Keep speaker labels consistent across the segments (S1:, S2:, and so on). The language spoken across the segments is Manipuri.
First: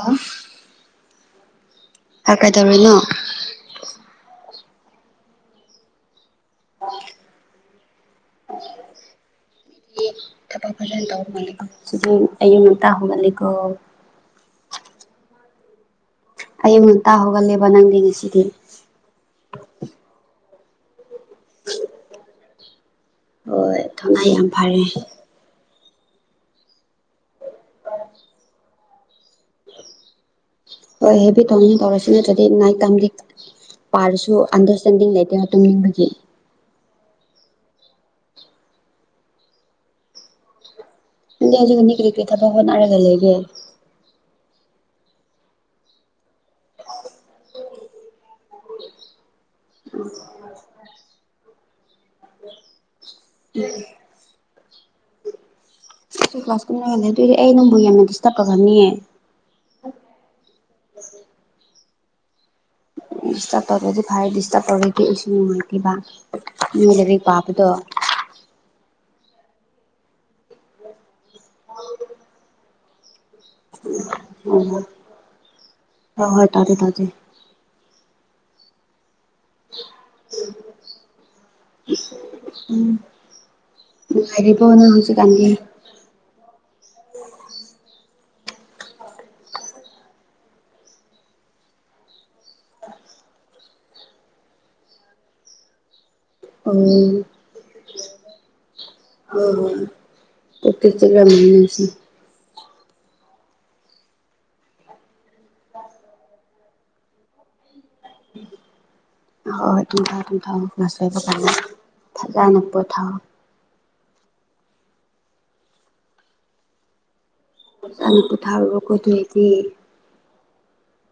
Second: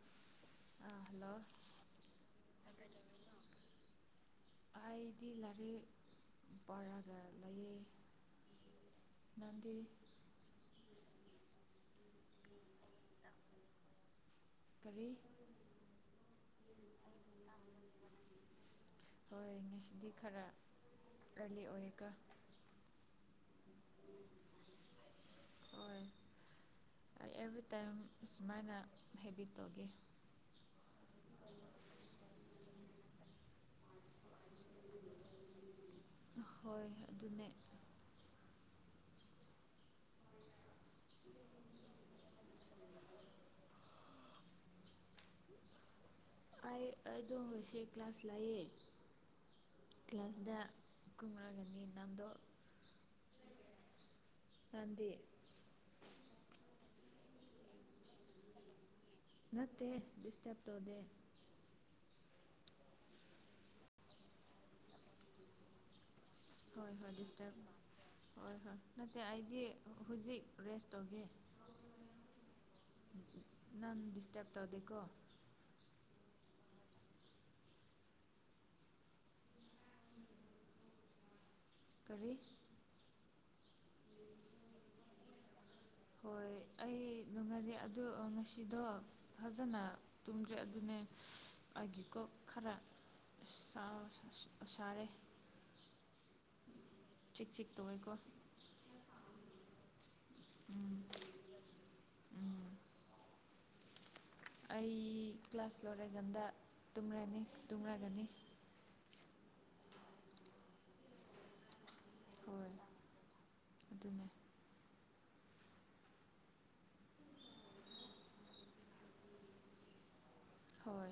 S1: ꯑꯝ
S2: ꯑꯥ ꯍꯜꯂꯣ
S1: ꯍꯥꯏ ꯀꯩꯇꯧꯔꯤꯅꯣ
S2: ꯑꯩꯗꯤ ꯂꯥꯏꯔꯤꯛ ꯄꯔꯒ ꯂꯩꯌꯦ ꯅꯪꯗꯤ
S1: ꯇꯧꯔꯃꯥꯂꯤꯀꯣ ꯑꯌꯨꯛꯉꯟꯇꯥ ꯍꯧꯒꯠꯂꯤꯀꯣ
S2: ꯀꯔꯤ
S1: ꯑꯌꯨꯛ ꯉꯟꯇꯥ ꯍꯧꯒꯠꯂꯦꯕ ꯅꯪꯗꯤ ꯉꯁꯤꯗꯤ
S2: ꯀꯂꯤ ꯑꯣꯏꯀꯣ
S1: ꯍꯣꯏ ꯊꯧꯅꯥ ꯌꯥꯝ ꯐꯔꯦ
S2: ꯍꯣꯏ ꯑꯩ ꯑꯦꯚ꯭ꯔꯤꯇꯥꯏꯝ ꯁꯨꯃꯥꯏꯅ ꯍꯦꯕꯤꯠ ꯇꯧꯒꯦ
S1: ꯍꯣꯏ ꯍꯦꯕꯤꯠ ꯇꯧꯅꯤꯉꯥꯢ ꯇꯧꯔꯁꯤ ꯅꯠꯇ꯭ꯔꯗꯤ ꯅꯥꯏꯠ ꯇꯥꯏꯝꯒꯤ ꯄꯔꯁꯨ ꯑꯟꯗꯔꯁꯇꯦꯟꯗꯤꯡ ꯂꯩꯇꯦ ꯇꯨꯝꯅꯤꯡꯕꯒꯤ
S2: ꯍꯣꯏ ꯑꯗꯨꯅꯦ
S1: ꯅꯪꯗꯤ ꯍꯧꯖꯤꯛ ꯀꯔꯤ ꯀꯔꯤ ꯊꯕꯛ ꯍꯣꯠꯅꯔꯒ ꯂꯩꯒꯦ
S2: ꯑꯩ ꯑꯗꯨꯝ ꯉꯁꯤ ꯀ꯭ꯂꯥꯁ ꯂꯩꯌꯦ ꯀ꯭ꯂꯥꯁꯗ ꯀꯨꯃꯥꯔꯤ ꯃꯦꯗꯥꯝꯗꯣ ꯃꯔꯝꯗꯤ
S1: ꯀ꯭ꯂꯥꯁ ꯀꯨꯏꯔꯗꯤ ꯑꯩ ꯅꯪꯕꯨ ꯌꯥꯝꯅ ꯗꯤꯁꯇꯔꯕ ꯇꯧꯔꯝꯅꯤꯌꯦ
S2: ꯅꯠꯇꯦ ꯗꯤꯁꯇꯔꯕ ꯇꯧꯗꯦ
S1: ꯗꯤꯁꯇ꯭ꯔꯕ ꯇꯧꯗ꯭ꯔꯗꯤ ꯐꯩ ꯗꯤꯁꯇ꯭ꯔꯕ ꯇꯧꯔꯗꯤ ꯑꯩꯁꯨ ꯅꯨꯉꯥꯢꯇꯦꯕ ꯎꯝ
S2: ꯍꯣꯏ
S1: ꯅꯪꯅ
S2: ꯍꯣꯏ
S1: ꯂꯥꯏꯔꯤꯛꯄꯥꯕꯗꯣ
S2: ꯗꯤꯁꯇꯔꯕ ꯍꯣꯏ ꯍꯣꯏ ꯅꯠꯇꯦ ꯑꯩꯗꯤ ꯍꯧꯖꯤꯛ ꯔꯦꯁ ꯇꯧꯒꯦ ꯅꯪ ꯗꯤꯁꯇꯔꯕ ꯇꯧꯗꯦꯀꯣ
S1: ꯍꯣ ꯍꯣꯏ ꯇꯥꯖꯦ ꯇꯥꯖꯦ
S2: ꯀꯔꯤ
S1: ꯎꯝ ꯅꯨꯉꯥꯢꯔꯤꯕꯣ ꯅꯪ ꯍꯧꯖꯤꯛꯀꯥꯟꯗꯤ
S2: ꯅꯨꯡꯉꯥꯢꯌꯦ ꯑꯗꯣ ꯉꯁꯤꯗꯣ ꯐꯖꯅ ꯇꯨꯝꯗ꯭ꯔꯦ ꯑꯗꯨꯅꯦ ꯑꯩꯒꯤ ꯀꯣꯛ ꯈꯔ ꯁꯥꯔꯦ
S1: ꯎꯝ
S2: ꯆꯤꯛ ꯆꯤꯛ ꯇꯧꯋꯦꯀꯣ
S1: ꯎꯝ ꯄꯨꯠꯇꯥ ꯆꯠꯂ ꯌꯦꯡꯁꯤ [unintelligible]
S2: ꯑꯩ ꯀ꯭ꯂꯥꯁ ꯂꯣꯏꯔꯀꯥꯟꯗ ꯇꯨꯝꯔꯅꯤ ꯇꯨꯝꯔꯒꯅꯤ
S1: ꯍꯣ ꯍꯣꯏ ꯇꯨꯝꯊꯣꯛꯑꯣ ꯇꯨꯝꯊꯣꯛꯑꯣ ꯉꯁꯥꯏ ꯕꯀꯥꯟꯗ ꯐꯖꯅ
S2: ꯍꯣꯏ
S1: ꯄꯣꯊꯥꯎ
S2: ꯑꯗꯨꯅꯦ [inaudible]
S1: ꯑꯃꯨꯛ ꯄꯣꯊꯥꯔꯨꯔꯣꯀꯣ ꯑꯗꯨ ꯑꯣꯢꯗꯤ
S2: ꯍꯣꯏ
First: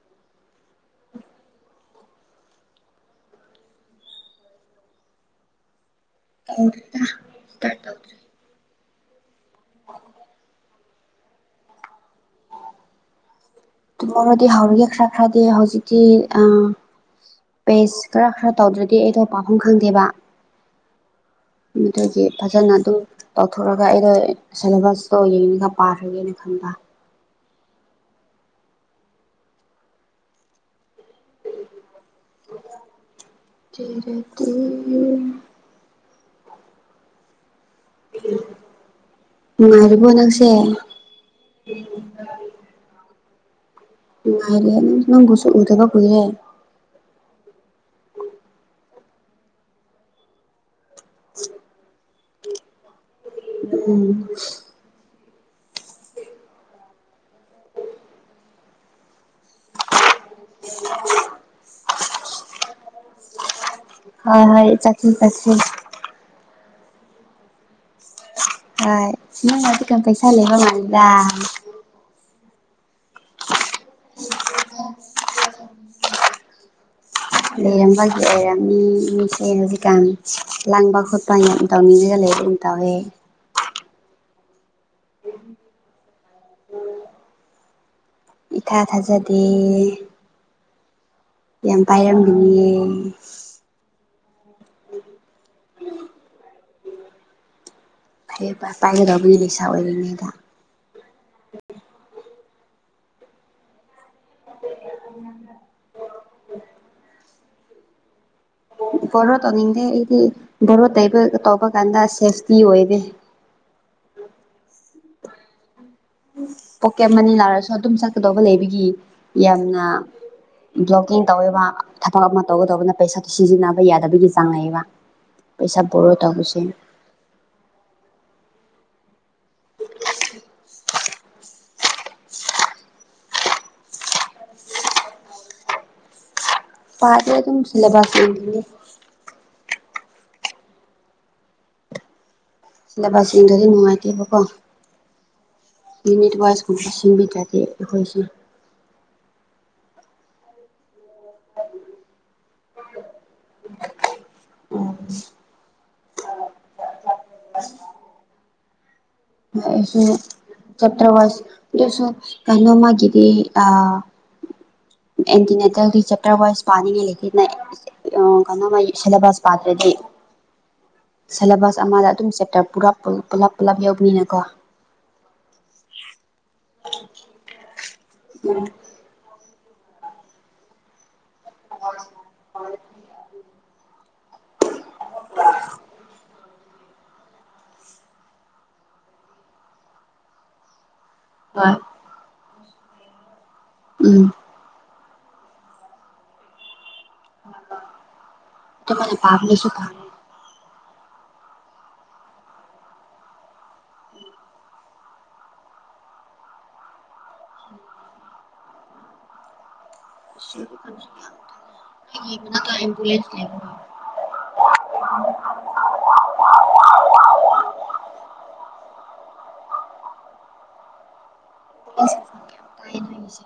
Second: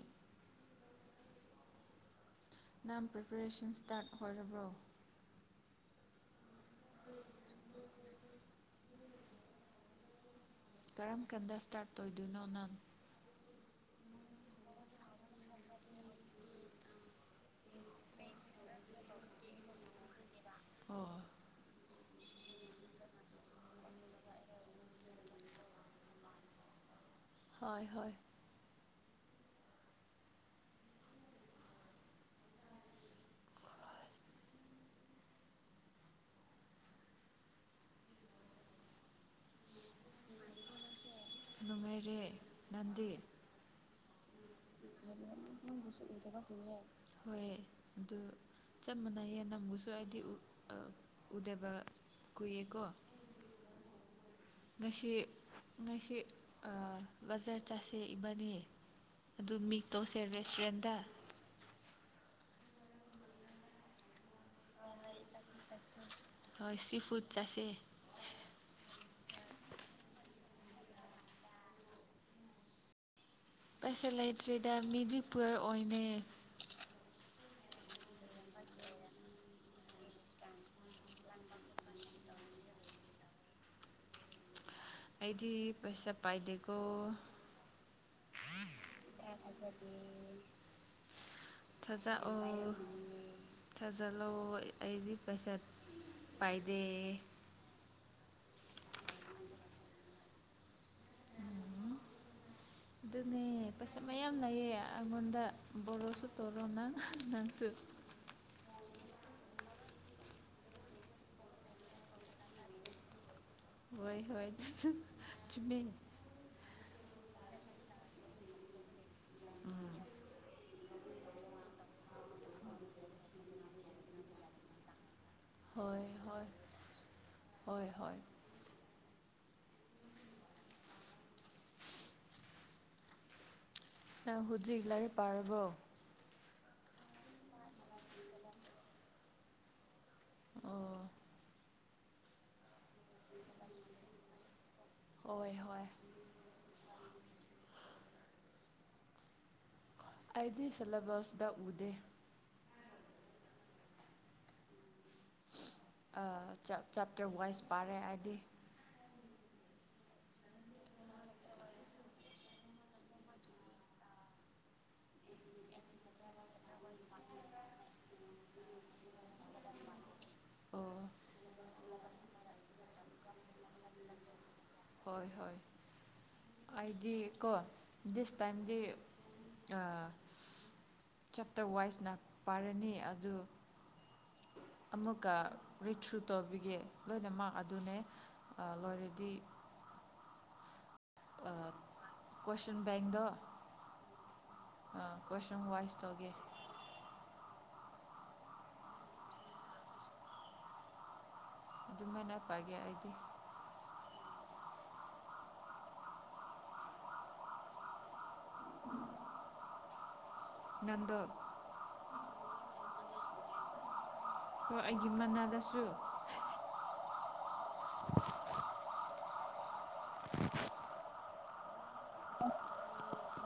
S2: ꯅꯪ ꯄ꯭ꯔꯤꯄꯦꯔꯦꯁꯟ ꯁ꯭ꯇꯥꯔꯠ ꯑꯣꯏꯔꯕ꯭ꯔꯣ
S1: ꯇꯧꯗꯦꯗ ꯁꯔꯗꯔꯤ [inaudible] [unintelligible] [inaudible]
S2: ꯀꯔꯝ ꯀꯥꯟꯗ ꯁ꯭ꯇꯥꯔꯠ ꯇꯧꯗꯣꯢꯅꯣ
S1: ꯗꯤ ꯍꯧꯔꯦ ꯈ꯭ꯔꯥ ꯈ꯭ꯔꯗꯤ ꯍꯧꯖꯤꯛꯇꯤ ꯑ [unintelligible] ꯄꯦꯁ ꯈꯔ ꯈꯔ ꯇꯧꯗ꯭ꯔꯗꯤ ꯑꯩꯗꯣ ꯄꯥꯐꯝ ꯈꯪꯗꯦꯕ
S2: ꯑꯣ
S1: ꯑꯗꯨꯒꯤ ꯐꯖꯅ ꯑꯗꯨꯝ ꯇꯧꯊꯣꯛꯑꯒ ꯑꯩꯗꯣ ꯁꯦꯂꯦꯕꯁꯇꯣ ꯌꯦꯡꯉꯒ ꯄꯥꯔꯒꯦꯅ ꯈꯟꯕ
S2: ꯍꯣꯏ ꯍꯣꯏ
S1: ꯆꯦꯔꯦꯇꯤ ꯅꯨꯉꯥꯏꯔꯤꯕꯣ ꯅꯪꯁꯦ ꯎꯝ [unintelligible]
S2: ꯅꯨꯡꯉꯥꯏꯔꯦ ꯅꯪꯗꯤ
S1: ꯅꯨꯉꯥꯢꯔꯤ
S2: ꯍꯥꯏꯗꯤ
S1: ꯅꯪꯕꯨꯁꯨ ꯎꯗꯕ
S2: ꯅꯪꯕꯨꯁꯨ
S1: ꯀꯨꯏꯔꯦ
S2: ꯎꯗꯕ ꯀꯨꯏꯔꯦ ꯍꯣꯏ ꯑꯗꯨ ꯆꯞ ꯃꯥꯟꯅꯩꯌꯦ ꯅꯪꯕꯨꯁꯨ ꯑꯩꯗꯤ ꯎꯗꯕ ꯀꯨꯏꯔꯦꯀꯣ
S1: ꯎꯝ
S2: ꯉꯁꯤ ꯉꯁꯤ ꯕꯖꯥꯔ ꯆꯠꯁꯦ ꯏꯕꯥꯅꯤ ꯑꯗꯨ ꯃꯤꯛ ꯇꯧꯁꯦ ꯔꯦꯁꯇꯨꯔꯦꯟꯗ
S1: ꯍꯣꯏ ꯍꯣꯏ ꯆꯥꯠꯁꯤ ꯆꯥꯠꯁꯤ
S2: ꯍꯣꯏ ꯁꯤ ꯐꯨꯠ ꯆꯥꯁꯦ
S1: ꯅꯪ ꯍꯧꯖꯤꯛꯀꯥꯟ ꯄꯩꯁꯥ ꯂꯩꯕ ꯃꯥꯜꯂꯤꯗ
S2: ꯄꯩꯁꯥ ꯂꯩꯇ꯭ꯔꯤꯗ ꯃꯤꯗꯤꯄꯨꯔꯛꯑꯣꯏꯅꯩ
S1: ꯂꯩꯔꯝꯕꯒꯤ ꯑꯣꯏꯔꯝꯅꯤ ꯃꯤꯁꯦ ꯍꯧꯖꯤꯛꯀꯥꯟ ꯂꯥꯡꯕ ꯈꯣꯠꯄ ꯌꯥꯝ ꯇꯧꯅꯤꯡꯉꯒ ꯂꯩ ꯒꯨꯝ ꯇꯧꯋꯦ
S2: ꯑꯩꯗꯤ ꯄꯩꯁꯥ ꯄꯥꯏꯗꯦꯀꯣ
S1: ꯏꯊꯥ ꯊꯥꯖꯗꯦ ꯌꯥꯝ ꯄꯥꯢꯔꯝꯒꯅꯤꯌꯦ
S2: ꯊꯥꯖꯤꯜꯂꯣ ꯑꯩꯗꯤ ꯄꯩꯁꯥ ꯄꯥꯏꯗꯦ
S1: ꯍꯦ ꯄꯥꯏꯒꯗꯧꯕꯅꯦ ꯂꯩꯩꯁꯥ ꯑꯣꯏꯔꯤꯉꯩꯗ
S2: ꯑꯗꯨꯅꯦ ꯄꯩ [unintelligible] ꯃꯌꯥꯝ ꯂꯩꯌꯦ ꯑꯩꯉꯣꯟꯗ ꯕꯣꯔꯣꯁꯨ ꯇꯣꯔꯣ ꯅ ꯅꯪꯁꯨ
S1: ꯕꯣꯔꯣ ꯇꯧꯅꯤꯡꯗꯦ ꯑꯩꯗꯤ ꯕꯣꯔꯣ ꯇꯩꯕ ꯇꯧꯕ ꯀꯥꯟꯗ ꯁꯦꯐꯇꯤ ꯑꯣꯏꯗꯦ
S2: ꯍꯣꯏ ꯍꯣꯏ ꯑꯗꯨꯁꯨ ꯆꯨꯝꯃꯦ
S1: ꯄꯣꯀꯦꯠ ꯃꯅꯤ ꯂꯥꯛꯔꯁꯨ ꯑꯗꯨꯝ ꯆꯠꯀꯗꯧꯕ ꯂꯩꯕꯒꯤ ꯌꯥꯝꯅ ꯕ꯭ꯂꯣꯀꯤꯡ ꯇꯧꯋꯦꯕ ꯊꯕꯛ ꯑꯃ ꯇꯧꯒꯗꯧꯕꯅ ꯄꯩꯁꯥꯗꯨ ꯁꯤꯖꯤꯟꯅꯕ ꯌꯥꯗꯕꯒꯤ ꯆꯥꯡ ꯂꯩꯌꯦꯕ ꯄꯩꯁꯥ
S2: ꯍꯣꯏ
S1: ꯕꯣꯔꯣ
S2: ꯍꯣꯏ
S1: ꯇꯧꯕꯁꯨ
S2: ꯍꯣꯏ ꯍꯣꯏ
S1: [inaudible]
S2: ꯅꯪ ꯍꯨꯖꯤꯛ ꯂꯩꯏꯔꯤꯛ ꯄꯥꯔꯕꯣ
S1: ꯄꯥꯗꯦ ꯑꯗꯨꯝ ꯁꯤꯂꯦꯕꯁ ꯌꯦꯡꯕꯅꯦ
S2: ꯑꯣ
S1: ꯁꯤꯂꯦꯕꯁ ꯌꯦꯡꯗ꯭ꯔꯗꯤ ꯅꯨꯡꯉꯥꯏꯇꯦꯕꯀꯣ
S2: ꯍꯣꯏ ꯍꯣꯏ
S1: ꯎꯅꯤꯠ ꯋꯥꯁ ꯀꯨꯝꯕꯁꯦ ꯌꯦꯡꯕꯤꯗ꯭ꯔꯗꯤ ꯑꯈꯣꯢꯁꯨ
S2: ꯑꯩꯗꯤ ꯁꯤꯂꯦꯕꯁꯇ ꯎꯗꯦ
S1: ꯎꯝ
S2: ꯑꯥ ꯆꯦꯞꯇꯔ ꯋꯥꯏꯁ ꯄꯥꯔꯦ ꯑꯩꯗꯤ
S1: ꯑꯩꯁꯨ ꯆꯦꯞꯇ꯭ꯔ ꯋꯥꯁ ꯗꯨꯁꯨ ꯀꯩꯅꯣꯃꯒꯤꯗꯤ ꯑꯥ ꯑꯦꯟꯇꯤꯅꯦꯇꯜꯗꯤ ꯆꯦꯞꯇꯔ ꯋꯥꯏ ꯄꯥꯅꯤꯡꯢ ꯂꯩꯇꯦꯅ ꯑꯥ ꯀꯅꯥ ꯃꯥꯏ ꯁꯤꯂꯦꯕꯁ ꯄꯥꯇ꯭ꯔꯗꯤ
S2: ꯑꯣ
S1: ꯁꯦꯂꯦꯕꯁ ꯑꯃꯗ ꯑꯗꯨꯝ ꯆꯦꯞꯇꯔ ꯄꯨꯔꯞ ꯄꯨꯂꯞ ꯄꯨꯂꯞ ꯌꯧ
S2: ꯍꯣꯏ ꯍꯣꯏ ꯑꯩꯥꯗꯤ ꯀꯣ ꯗꯤꯁ
S1: ꯎꯝ
S2: ꯇꯥꯏꯝꯗꯤ ꯑꯥ ꯆꯦꯞꯇꯔ ꯋꯥꯏꯁꯅ ꯄꯥꯏꯔꯅꯤ ꯑꯗꯨ ꯑꯃꯨꯛꯀ ꯔꯤꯊ꯭ꯔꯨꯇꯧꯕꯤ ꯌꯦ ꯂꯣꯏꯅꯃꯛ ꯑꯗꯨꯅꯦ ꯑꯥ ꯂꯣꯏꯔꯗꯤ
S1: ꯍꯣꯏ
S2: ꯀꯣꯢꯁꯟ ꯕꯦꯡꯗꯣ
S1: ꯎꯝ
S2: ꯑꯥ ꯀꯣꯏꯁꯟ ꯋꯥꯏꯁ ꯇꯧꯒꯦ
S1: ꯑꯗꯨꯃꯥꯢꯅ ꯄꯥꯕꯅꯁꯨ ꯐꯔꯦ
S2: ꯑꯗꯨꯃꯥꯏꯅ ꯄꯥꯏꯒꯦ ꯑꯩꯗꯤ ꯅꯪꯗꯣ
S1: [unintelligible]
S2: ꯍꯣꯏ ꯑꯩꯒꯤ ꯃꯅꯥꯗꯁꯨ
S1: ꯏꯁ ꯀꯩꯝ ꯇꯥꯢ ꯅꯣꯢꯒꯤꯁꯦ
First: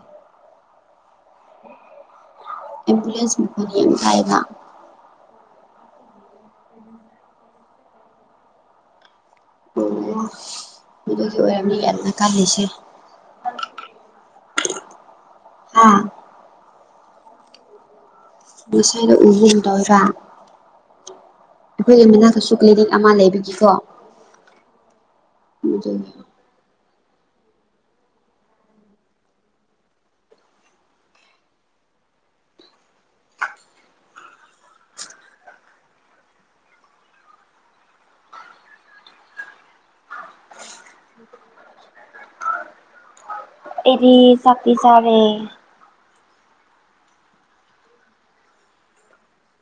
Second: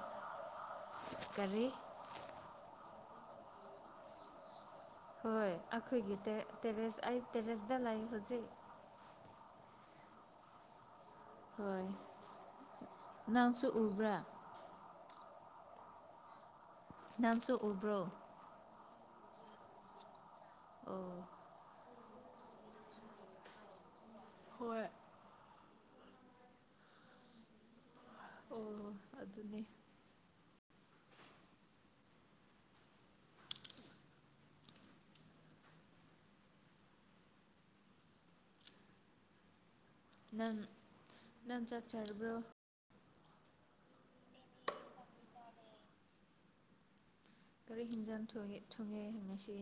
S2: ꯀꯔꯤ
S1: ꯑꯦꯝꯕꯨꯂꯦꯟꯁ ꯃꯈꯣꯜ ꯌꯥꯝ ꯇꯥꯢꯑꯦꯕ
S2: ꯍꯣꯏ ꯑꯩꯈꯣꯏꯒꯤ ꯇꯦꯔꯦꯁ ꯑꯩ ꯇꯦꯔꯦꯁꯗ ꯂꯩ ꯍꯨꯖꯤꯛ
S1: ꯑꯣ ꯃꯗꯨꯗꯤ ꯑꯣꯢꯔꯝꯅꯤ
S2: ꯍꯣꯏ
S1: ꯌꯥꯝꯅ ꯇꯥꯅꯩꯁꯦ
S2: ꯅꯪꯁꯨ ꯎꯕ꯭ꯔꯥ
S1: ꯍꯥꯥ
S2: ꯅꯪꯁꯨ ꯎꯕ꯭ꯔꯣ
S1: ꯉꯁꯥꯏꯅ ꯎꯈꯤꯒꯨꯝ ꯇꯧꯋꯦꯕ
S2: ꯑꯣ
S1: ꯑꯩꯈꯣꯏꯒꯤ ꯃꯅꯥꯛꯇꯁꯨ ꯀ꯭ꯂꯤꯅꯤꯛ ꯑꯃ ꯂꯩꯕꯒꯤꯀꯣ
S2: ꯍꯣꯏ
S1: ꯑꯗꯨꯅꯦ
S2: ꯑꯣ ꯑꯗꯨꯅꯦ ꯅꯪ ꯅꯟ ꯆꯥꯛ ꯆꯥꯔꯕ꯭ꯔꯣ
S1: ꯑꯩꯗꯤ ꯆꯥꯛꯇꯤ ꯆꯥꯔꯦ
S2: ꯀꯔꯤ ꯍꯤꯡꯖꯥꯡ ꯊꯣꯡꯉꯦ ꯊꯣꯡꯉꯦ ꯉꯁꯤ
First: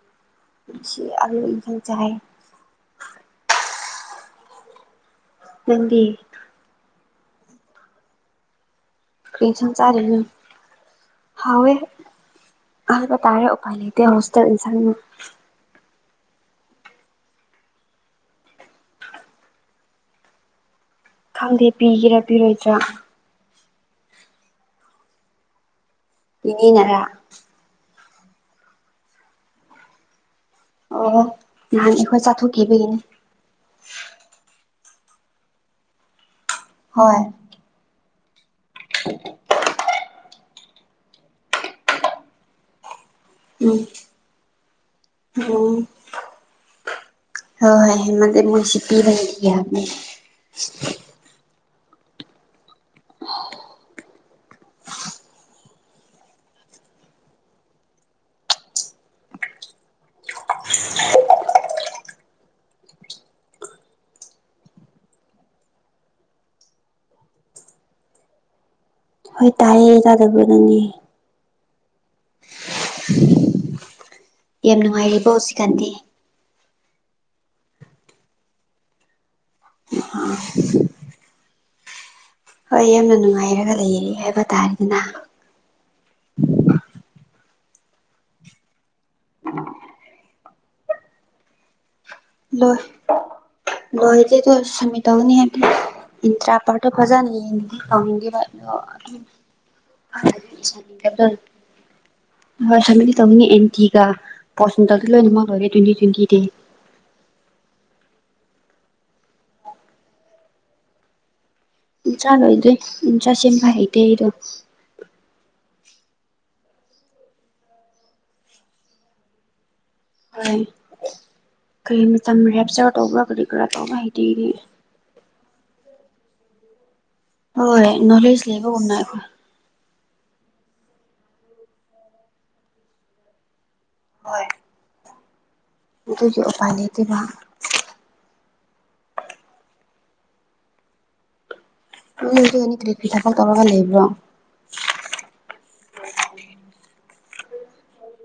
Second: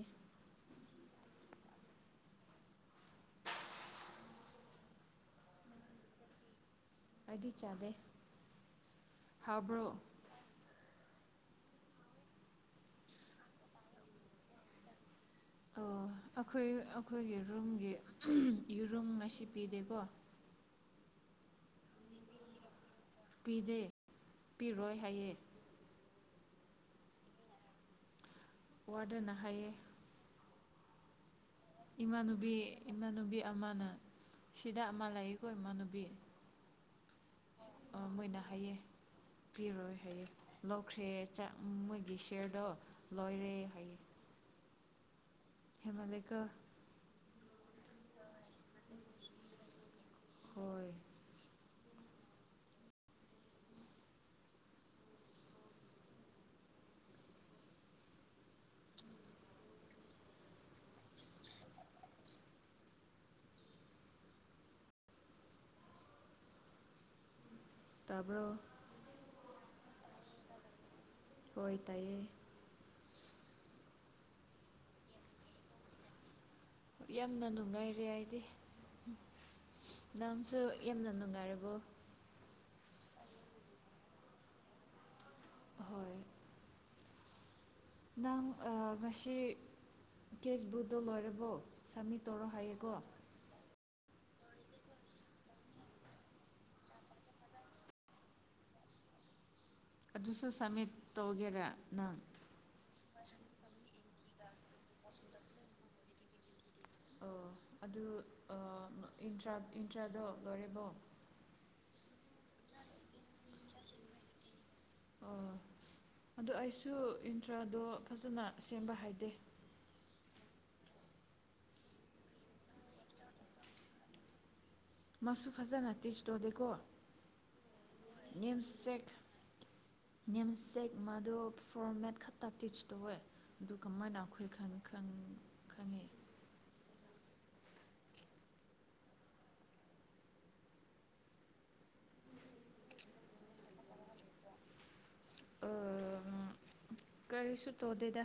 S1: ꯉꯁꯤ ꯑꯂꯨ ꯏꯟꯖꯥꯡ ꯆꯥꯏ ꯅꯪꯗꯤ
S2: ꯑꯩꯗꯤ ꯆꯥꯗꯦ
S1: ꯀꯔꯤ ꯏꯟꯁꯥꯡ
S2: ꯍꯥꯎꯕ꯭ꯔꯣ
S1: ꯆꯥꯔꯤꯅꯣ ꯍꯥꯎꯋꯦ ꯍꯥꯢꯕ ꯇꯥꯔꯦ ꯎꯄꯥꯏ ꯂꯩꯇꯦ ꯍꯣꯁꯇꯦꯜ ꯏꯟꯁꯥꯡ
S2: ꯑꯣ ꯑꯩꯈꯣꯏ ꯑꯩꯈꯣꯏꯒꯤ ꯔꯨꯝꯒꯤ ꯌꯦꯔꯨꯝ ꯉꯁꯤ ꯄꯤꯗꯦꯀꯣ
S1: ꯈꯪꯗꯦ ꯄꯤꯒꯦꯔꯥ ꯄꯤꯔꯣꯏꯗ꯭ꯔꯥ
S2: ꯄꯤꯗꯦ ꯄꯤꯔꯣꯏ ꯍꯥꯏꯌꯦ
S1: ꯅꯤꯅꯦꯅꯔꯥ
S2: ꯋꯥꯔꯗꯦꯟꯅ ꯍꯥꯏꯌꯦ
S1: ꯑꯣ ꯅꯍꯥꯟ ꯑꯩꯈꯣꯏ
S2: ꯏꯃꯥꯟꯅꯕꯤ
S1: ꯆꯥꯊꯣꯛꯈꯤꯕꯒꯤꯅꯤ
S2: ꯏꯃꯥꯟꯅꯕꯤ ꯑꯃꯅ ꯁꯤꯗ ꯑꯃ ꯂꯩꯀꯣ ꯏꯃꯥꯟꯅꯕꯤ
S1: ꯍꯣꯏ
S2: ꯍꯥꯏꯑꯦ ꯄꯤꯔꯣꯏ ꯍꯥꯏꯌꯦ ꯂꯧꯈ꯭ꯔꯦ ꯆꯥꯛ ꯃꯣꯏꯒꯤ ꯁꯤꯌꯔꯗꯣ ꯂꯣꯏ
S1: ꯎꯝ
S2: ꯍꯦꯟꯃꯜꯂꯦꯀꯣ
S1: ꯍꯣꯢ ꯍꯦꯟꯃꯜꯂꯦ ꯃꯣꯢ ꯁꯤ ꯄꯤꯕ ꯌꯥꯕꯅꯦ
S2: ꯍꯣꯏ ꯇꯥꯕ꯭ꯔꯣ
S1: ꯍꯣꯏ ꯇꯥꯏꯌꯦ ꯇꯥꯗꯕ꯭ꯔꯣ ꯅꯪꯗꯤ
S2: ꯍꯣꯏ ꯇꯥꯏꯌꯦ
S1: ꯌꯥꯝ ꯅꯨꯡꯉꯥꯏꯔꯤꯕꯣ ꯍꯧꯁꯤꯀꯥꯟꯗꯤ
S2: ꯌꯥꯝꯅ ꯅꯨꯡꯉꯥꯏꯔꯦ ꯑꯩꯗꯤ ꯅꯪꯁꯨ ꯌꯥꯝꯅ ꯅꯨꯡꯉꯥꯏꯔꯕꯣ
S1: ꯍꯣꯏ ꯌꯥꯝꯅ ꯅꯨꯡꯉꯥꯏꯔꯒ ꯂꯩꯔꯦ ꯍꯥꯏꯕ ꯇꯥꯔꯦꯗꯅ
S2: ꯍꯣꯏ ꯅꯪ ꯑ ꯉꯁꯤ ꯀꯦꯁꯕꯨꯛꯇꯣ ꯂꯣꯏꯔꯕꯣ ꯁꯝꯃꯤꯠ ꯇꯧꯔꯣ
S1: ꯂꯣꯢ
S2: ꯍꯥꯏꯌꯦꯀꯣ
S1: ꯂꯣꯏꯗꯦꯗꯣ ꯁꯃꯤꯠ ꯇꯧꯅꯤ ꯍꯥꯏꯕꯅꯦ ꯏꯠꯇ꯭ꯔꯥꯄꯥꯔꯠꯇꯣ ꯐꯖꯅ ꯌꯦꯡꯗꯗꯤ ꯇꯧꯅꯤꯡꯗꯦꯕ ꯗꯣ
S2: ꯑꯗꯨꯁꯨ ꯁꯝꯃꯤꯠ ꯇꯧꯒꯦꯔꯥ ꯅꯪ
S1: ꯍꯣꯢ ꯁꯃꯤꯠꯇꯤ ꯇꯧꯅꯤꯡꯉꯦ ꯑꯦꯝꯇꯤꯒ [unintelligible] ꯂꯣꯏꯅꯃꯛ ꯂꯣꯏꯔꯦ ꯇ꯭ꯋꯦꯟꯇꯤ ꯇ꯭ꯋꯦꯟꯇꯤꯗꯒꯤ
S2: ꯑꯣ ꯑꯗꯨ ꯑ ꯏꯟꯇ꯭ꯔꯥ ꯏꯟꯇ꯭ꯔꯥꯗꯣ ꯂꯣꯏꯔꯦꯕꯣ
S1: ꯏꯟꯇ꯭ꯔꯥ ꯂꯣꯢꯗ꯭ꯔꯤ ꯏꯟꯇ꯭ꯔꯥ ꯁꯦꯝꯕ ꯍꯩꯇꯦ ꯑꯩꯗꯣ
S2: ꯑꯣ ꯑꯗꯨ ꯑꯩ ꯁꯨ ꯏꯟꯇ꯭ꯔꯥꯗꯣ ꯐꯖꯅ ꯁꯦꯝꯕ ꯍꯥꯏꯗꯦ
S1: ꯍꯣꯏ ꯀꯩ ꯃꯇꯝ ꯔꯦꯞꯆꯔ ꯇꯧꯕ꯭ꯔꯥ ꯀꯔꯤ ꯀꯔꯥ ꯇꯧꯕ ꯍꯩꯇꯦ ꯑꯩꯗꯤ
S2: ꯃꯥꯁꯨ ꯐꯖꯅ ꯇꯤꯠꯁ ꯇꯣꯗꯦꯀꯣ
S1: ꯍꯣꯏ ꯅꯣꯂꯦꯖ ꯂꯩꯕꯒꯨꯝꯅ ꯑꯩꯈꯣꯏ
S2: ꯅꯤꯝ ꯆꯦꯛ ꯃꯥꯗꯨ ꯐꯣꯔꯃꯦꯠ ꯈꯛꯇ ꯇꯤꯆ ꯇꯧꯋꯦ ꯑꯗꯨ ꯀꯃꯥꯥꯏꯅ ꯑꯩꯈꯣꯏ ꯈꯪ ꯈꯪ ꯈꯪꯉꯤ
S1: ꯑꯗꯨꯗꯤ ꯎꯄꯥꯢ ꯂꯩꯇꯦꯕ ꯅꯣꯢꯗꯤ ꯑꯅꯤ ꯇꯔꯦꯠꯀꯤ ꯊꯕꯛ ꯇꯧꯔꯒ ꯂꯩꯕ꯭ꯔꯣ
S2: ꯑꯑ ꯀꯔꯤꯁꯨ ꯇꯧꯗꯦꯗ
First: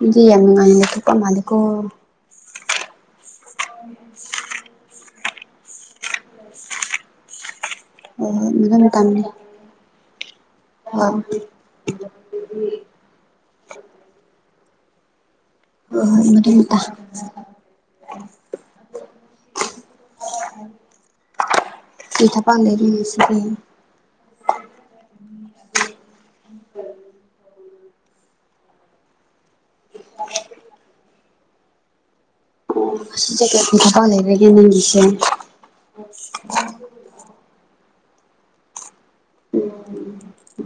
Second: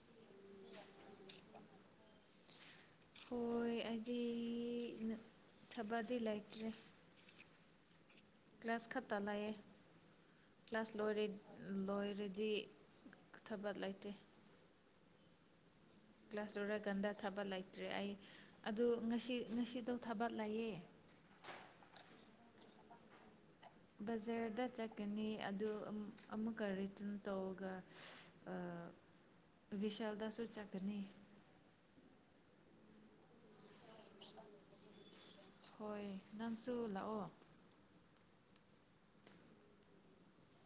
S1: ꯃꯤꯗꯤ ꯌꯥꯝ ꯅꯨꯉꯥꯢꯅ ꯂꯩꯊꯣꯛꯄ ꯃꯥꯜꯂꯦꯀꯣ [inaudible]
S2: ꯊꯕꯥꯗꯤ ꯂꯩꯇ꯭ꯔꯦ
S1: ꯑꯣ
S2: ꯀ꯭ꯂꯥꯁ
S1: ꯗꯨꯗꯃꯨꯛ
S2: ꯈꯛꯇ
S1: ꯇꯝꯃꯦ
S2: ꯂꯩꯌꯦ ꯀ꯭ꯂꯥꯁ ꯂꯣꯢꯔꯦ ꯂꯣꯏꯔꯗꯤ ꯊꯕꯛ ꯂꯩꯇꯦ
S1: ꯍꯣꯏ ꯍꯣꯏ ꯃꯗꯨ
S2: ꯀ꯭ꯂꯥꯁ
S1: ꯃꯇꯥ
S2: ꯂꯣꯏꯔꯀꯥꯟꯗ ꯊꯥꯕꯛ ꯂꯩꯇ꯭ꯔꯦ ꯑꯩ ꯑꯗꯨ ꯉꯁꯤ ꯉꯁꯤꯗꯣ ꯊꯥꯕꯛ ꯂꯩꯌꯦꯦ
S1: ꯀꯩ ꯊ [unintelligible]
S2: ꯕꯖꯥꯔꯗ ꯆꯠꯀꯅꯤ ꯑꯗꯨ ꯑꯃꯨꯛꯀ ꯔꯤꯇ꯭ꯔꯟ ꯇꯧꯔꯒ ꯑꯥ ꯚꯤꯁꯥꯜꯗꯁꯨ ꯆꯠꯀꯅꯤ
S1: ꯑꯣ [unintelligible] ꯄ꯭ꯔꯤꯟꯁꯤꯄꯥꯜ ꯂꯩꯕꯒꯤꯔ ꯅꯪꯒꯤꯁꯦ
S2: ꯍꯣꯏ ꯅꯪꯁꯨ ꯂꯥꯛꯑꯣ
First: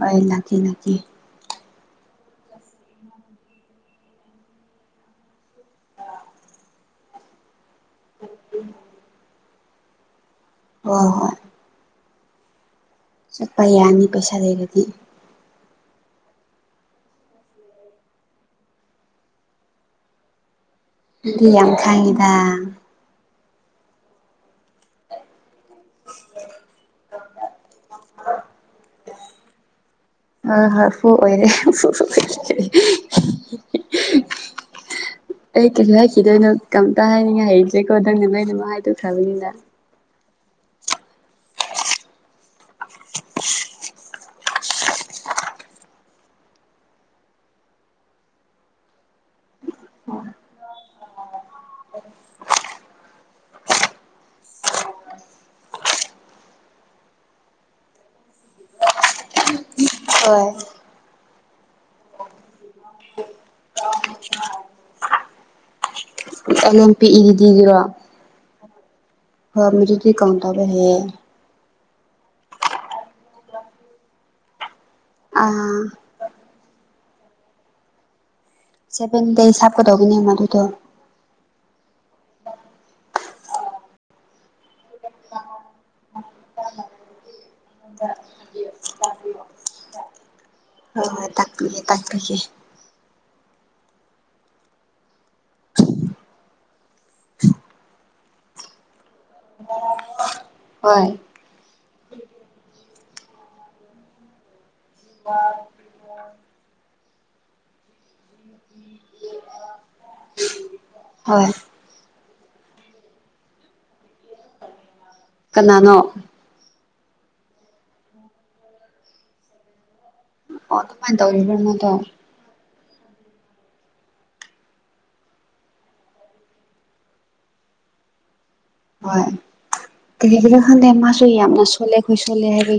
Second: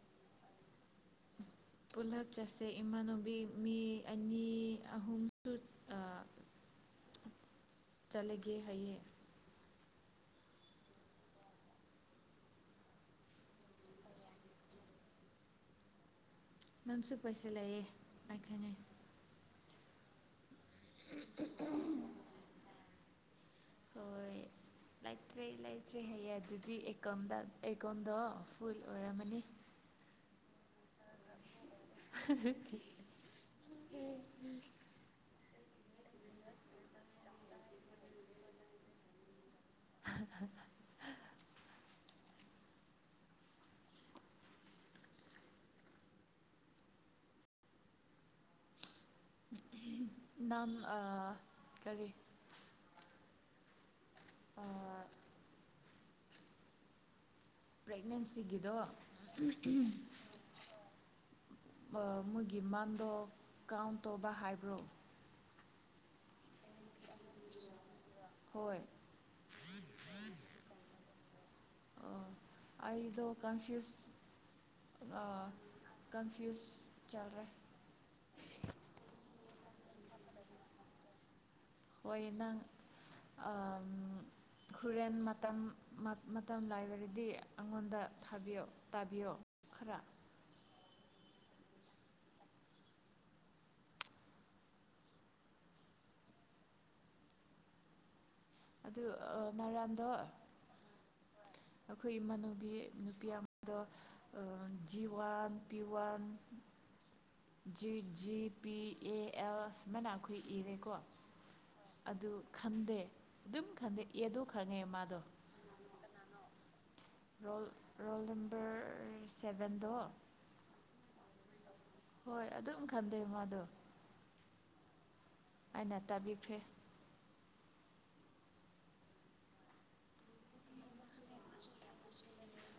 S1: ꯑꯥꯢ ꯅꯠꯇꯦ ꯅꯠꯇꯦ
S2: ꯄꯨꯂꯞ ꯆꯠꯁꯦ ꯏꯃꯥꯟꯅꯨꯕꯤ ꯃꯤ ꯑꯅꯤ ꯑꯍꯨꯝꯁꯨ ꯑꯥ ꯆꯠꯂꯒꯦ ꯍꯥꯏꯌꯦ
S1: ꯍꯣꯏ ꯍꯣꯏ ꯆꯠꯄ ꯌꯥꯅꯤ ꯄꯩꯁꯥ ꯂꯩꯔꯗꯤ
S2: ꯅꯪꯁꯨ ꯄꯩꯁꯥ ꯂꯩꯑꯦ ꯑꯩ ꯈꯪꯉꯦ
S1: ꯑꯗꯨꯗꯤ ꯌꯥꯝ ꯈꯪꯉꯤꯗ
S2: ꯍꯣꯏ ꯂꯩꯇ꯭ꯔꯦ ꯂꯩꯇ꯭ꯔꯦ ꯍꯥꯢꯌꯦ ꯑꯗꯨꯗꯤ ꯑꯦꯀꯝꯗ ꯑꯦꯀꯣꯟꯗꯣ ꯐꯨꯜ ꯑꯣꯏꯔꯝꯃꯅꯤ
S1: ꯑꯥ ꯍꯣꯏ ꯐꯨꯜ ꯑꯣꯏꯔꯦ ꯁꯨꯁꯨꯍꯤꯍꯤꯍ ꯑꯩ ꯀꯩꯁꯨ ꯍꯥꯏꯈꯤꯗꯣꯏꯅꯣ ꯀꯝꯇ ꯍꯥꯏꯅꯤꯡꯉꯥꯏ ꯍꯩꯇ꯭ꯔꯦꯀꯣ ꯅꯪꯅ ꯂꯣꯢꯅꯃꯛ ꯍꯥꯏꯗꯣꯛꯈ꯭ꯔꯕꯅꯤꯅ
S2: ꯍꯥꯍꯥꯍꯥ
S1: [inaudible]
S2: ꯅꯝ ꯑꯥ ꯀꯔꯤ ꯑꯥ ꯄ꯭ꯔꯦꯛꯅꯦꯟꯁꯤꯒꯤꯗꯣ ꯑꯍꯝ ꯑꯍꯝ
S1: ꯍꯣꯏ
S2: ꯑꯥ ꯃꯣꯏꯒꯤ ꯃꯥꯟꯗꯣ ꯀꯥꯎꯟ ꯇꯧꯕ ꯍꯥꯏꯕ꯭ꯔꯣ
S1: ꯑꯦꯜ ꯑꯦꯝ ꯄꯤ ꯏꯒꯤꯗꯤꯒꯤꯔꯣ
S2: ꯍꯣꯏ
S1: ꯍꯣꯢ ꯃꯗꯨꯗꯤ ꯀꯥꯎꯟ ꯇꯧꯌꯦ ꯍꯥꯢꯌꯦ
S2: ꯑꯣ ꯑꯩꯗꯣ ꯀꯟꯐ꯭ꯌꯨꯁ ꯑꯥ ꯀꯟꯐ꯭ꯌꯨꯁ ꯆꯜꯔꯦ
S1: ꯁꯚꯦꯟ ꯗꯦꯖ ꯍꯥꯞꯀꯗꯧꯕꯅꯦ ꯃꯗꯨꯗꯣ
S2: ꯍꯣꯏ ꯅꯪ ꯑꯥ ꯍꯨꯔꯦꯟ ꯃꯇꯝ ꯃꯇꯝ ꯂꯩꯔꯗꯤ ꯑꯩꯉꯣꯟꯗ ꯊꯥꯕꯤꯌꯣ ꯇꯥꯕꯤꯌꯣ ꯈꯔꯥ
S1: ꯍꯣꯏ ꯍꯣꯏ ꯇꯥꯛꯄꯤꯒꯦ ꯇꯥꯛꯄꯤꯒꯦ
S2: ꯑꯗꯨ ꯥꯑ ꯅꯔꯟꯗꯣ
S1: ꯍꯣꯏ
S2: ꯑꯩꯈꯣꯏ ꯏꯃꯥꯟꯅꯨꯕꯤ ꯅꯨꯄꯤ ꯑꯃꯗꯣ ꯑꯥ G one P one
S1: [inaudible]
S2: G G P A L ꯁꯨꯃꯥꯏꯅ ꯑꯩꯈꯣꯏ ꯏꯔꯦꯀꯣ
S1: ꯍꯣꯏ
S2: ꯑꯗꯨ ꯇꯪꯗꯦ ꯑꯗꯨꯝ ꯈꯪꯉꯛꯏ ꯃꯗꯣ
S1: ꯀꯅꯥꯅꯣ
S2: ꯔꯣꯜ ꯔꯣꯜ ꯅꯝꯕꯔ ꯁꯚꯦꯟꯗꯣ
S1: ꯑꯣ ꯀꯝꯥꯏ ꯇꯧꯔꯤꯕꯅꯣ ꯑꯗꯣ
S2: ꯊꯟꯗꯦ ꯃꯥꯗꯣ ꯑꯩꯅ ꯇꯥꯕꯤꯈ꯭ꯔꯦ
S1: ꯍꯣꯏ ꯀꯔꯤꯒꯤꯔ ꯈꯪꯗꯦ ꯃꯥꯁꯨ ꯌꯥꯝꯅ ꯁꯣꯜꯂꯦ ꯑꯩꯈꯣꯏ ꯁꯣꯜꯂꯦ ꯍꯥꯏꯕꯤ